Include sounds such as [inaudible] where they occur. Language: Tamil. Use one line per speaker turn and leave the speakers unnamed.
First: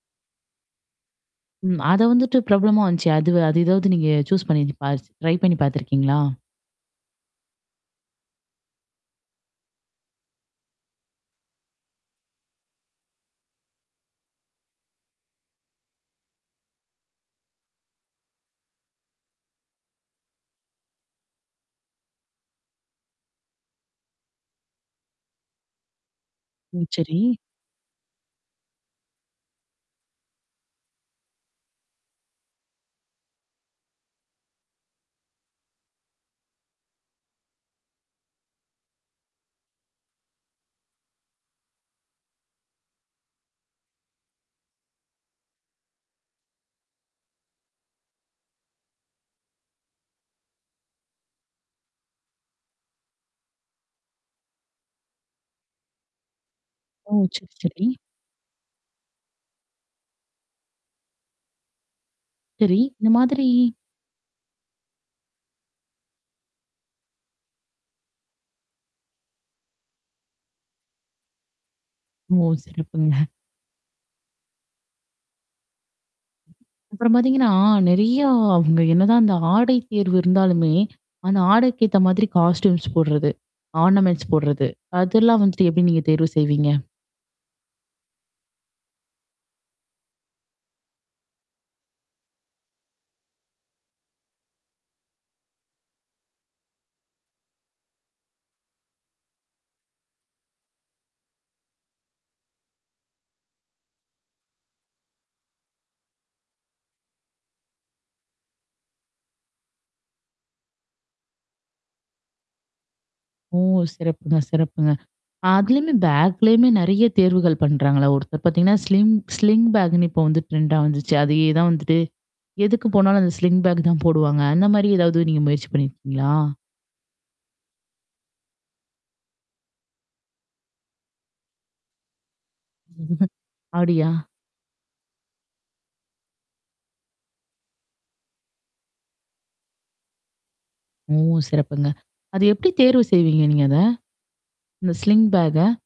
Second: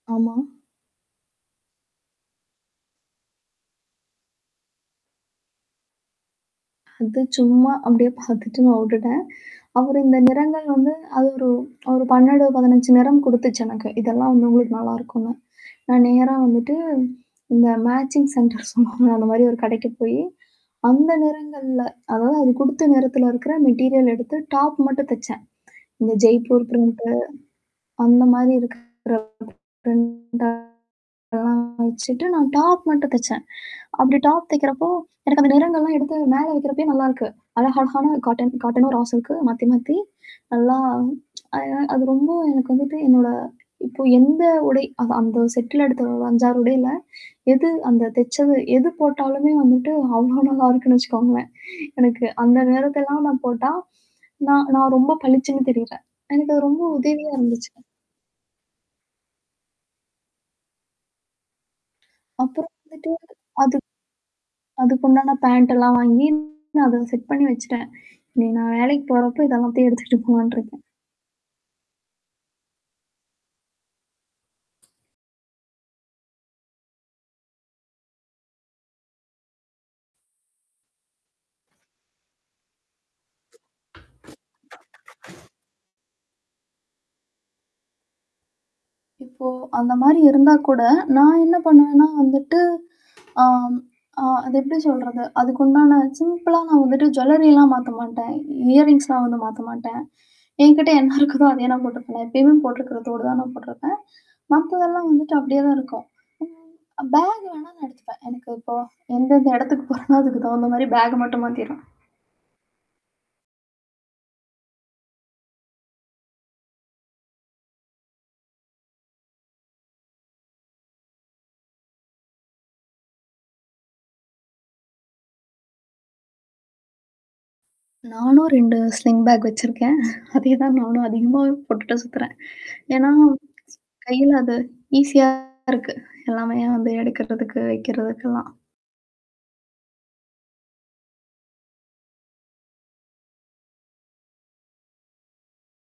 ஆமா.
ம், அத வந்துட்டு ப்ராப்ளம் வந்துச்சு. அது, அது ஏதாவது நீங்க சூஸ் பண்ணி பாஸ் ட்ரை பண்ணி பாத்துருக்கீங்களா?
அது சும்மா, அப்பிடியே பாத்துட்டு நான் வுட்டுட்டேன். அவரு இந்த நிறங்கள் வந்து, அது ஒரு ஒரு 12, 15 நிறம் குடுத்துச்சு எனக்கு. இதெல்லாம் வந்து உங்களுக்கு நல்லா இருக்குன்னு. நான் நேரா வந்துட்டு, இந்த மேட்சிங் சென்டர் சொல்வாங்கல்ல. அந்த மாரி ஒரு கடைக்குப் போயி, அந்த நிறங்கள்ல அதாவது அது குடுத்த நிறத்துல இருக்கிற மெட்டிரியல் எடுத்து டாப் மட்டும் தெச்சேன். இந்த ஜெய்ப்பூர்
ம்.
ப்ரிண்ட்
சரி.
அந்தமாரி இருக்கிற ப்ரிண்ட் எல்லாம் வச்சிட்டு நான் டாப் மட்டும் தெச்சேன். அப்பிடி டாப் தெக்கிறப்போ, எனக்கு அந்த நிறங்கள் எல்லாம் எடுத்து மேல வைக்கிறப்பயே நல்லா இருக்கு. அழகா அழகான காட்டன், காட்டன்னும் ரா சில்க் மாத்தி மாத்தி. நல்லா. [tsk] அது ரொம்ப, எனக்கு வந்துட்டு என்னோட இப்போ எந்த உடை அந்த செட்ல எடுத்த 5, 6 உடைல. எது அந்த தெச்சது எது போட்டாலுமே வந்துட்டு அவ்ளோ நல்லா இருக்குன்னு வச்சுக்கோங்களேன். எனக்கு அந்த நிறத்த எல்லாம் நான் போட்டா, நான் நான் ரொம்ப பளிச்சுன்னு தெரியறேன். எனக்கு ரொம்ப
ஓ!
உதவியா
சரி.
இருந்துச்சு.
சரி.
அப்புறம்
சரி. இந்த
வந்துட்டு,
மாதிரி
அது அதுக்குண்டான பேண்ட் எல்லாம் வாங்கி, அத செட் பண்ணி வச்சிட்டேன். இனி நான் வேலைக்குப் போறப்போ இதெல்லாம் எடுத்துட்டு போலாண்ட்டு இருக்கேன்.
ஓ! சிறப்புங்க. அப்புறம் பாத்தீங்கன்னா, நிறைய அவுங்க என்னதான் அந்த ஆடை தேர்வு இருந்தாலுமே, அந்த ஆடைக்கு ஏத்த மாதிரி காஸ்டுயூம்ஸ் போடுறது, ஆர்னமெண்ட்ஸ் போடுறது, அதெல்லாம் வந்துட்டு எப்பிடி நீங்கத் தேர்வு செய்வீங்க?
இப்போ அந்தமாரி இருந்தாக்கூட, நான் என்ன பண்ணுவேன்னா வந்துட்டு ஆம் அ. அது எப்பிடி சொல்றது? அதுக்குண்டான சிம்பிளா நான் வந்துட்டு ஜுவெல்லரி எல்லாம் மாத்தமாட்டேன். இயர்ரிங்ஸ்லாம் வந்து மாத்தமாட்டேன். என்கிட்ட என்ன இருக்குதோ அதையே நான் போட்டுக்குவேன். நான் எப்பவுமே போட்டுக்கிற தோடு தான் போட்டுருப்பேன். மத்ததெல்லாம் வந்துட்டு அப்பிடியேதான் இருக்கும். ம் அ பேக் வேணா நான் எடுத்துப்பேன். எனக்கு இப்போ, எந்தெந்த இடத்துக்கு போறனோ அதுக்கு தகுந்த மாரி பேக் மட்டும் மாத்திருவேன்.
ஓ! சிறப்புங்க, சிறப்புங்க! அதுலயும் பேக்லயுமே நிறைய தேர்வுகள் பண்றாங்களே. ஒருத்தர் பாத்தீங்கன்னா, ஸ்லிங் ஸ்லிங் பேக் இப்ப வந்து ட்ரெண்டா வந்துச்சு. அதே தான் வந்துட்டு. எதுக்கு போனாலும் அந்த ஸ்லிங் பேக் தான் போடுவாங்க. அந்த மாதிரி ஏதாவது நீங்க முயற்சி பண்ணி இருக்கீங்களா?
நானும் 2 ஸ்லிங் பேக் வெச்சுருக்கேன். [chuckles] அதே தான் நானும் அதிகமாவே போட்டுட்டு சுத்துறேன். ஏன்னா,
[chuckles] அப்பிடியா?
கையில அது ஈஸியா இருக்கு. எல்லாமே வந்து எடுக்குறத்துக்கு, வெக்கிறத்துக்கு எல்லாம்.
ஓ! சிறப்புங்க. அது எப்பிடி தேர்வு செய்வீங்க நீங்க அத? அந்த ஸ்லிங் பேக்க?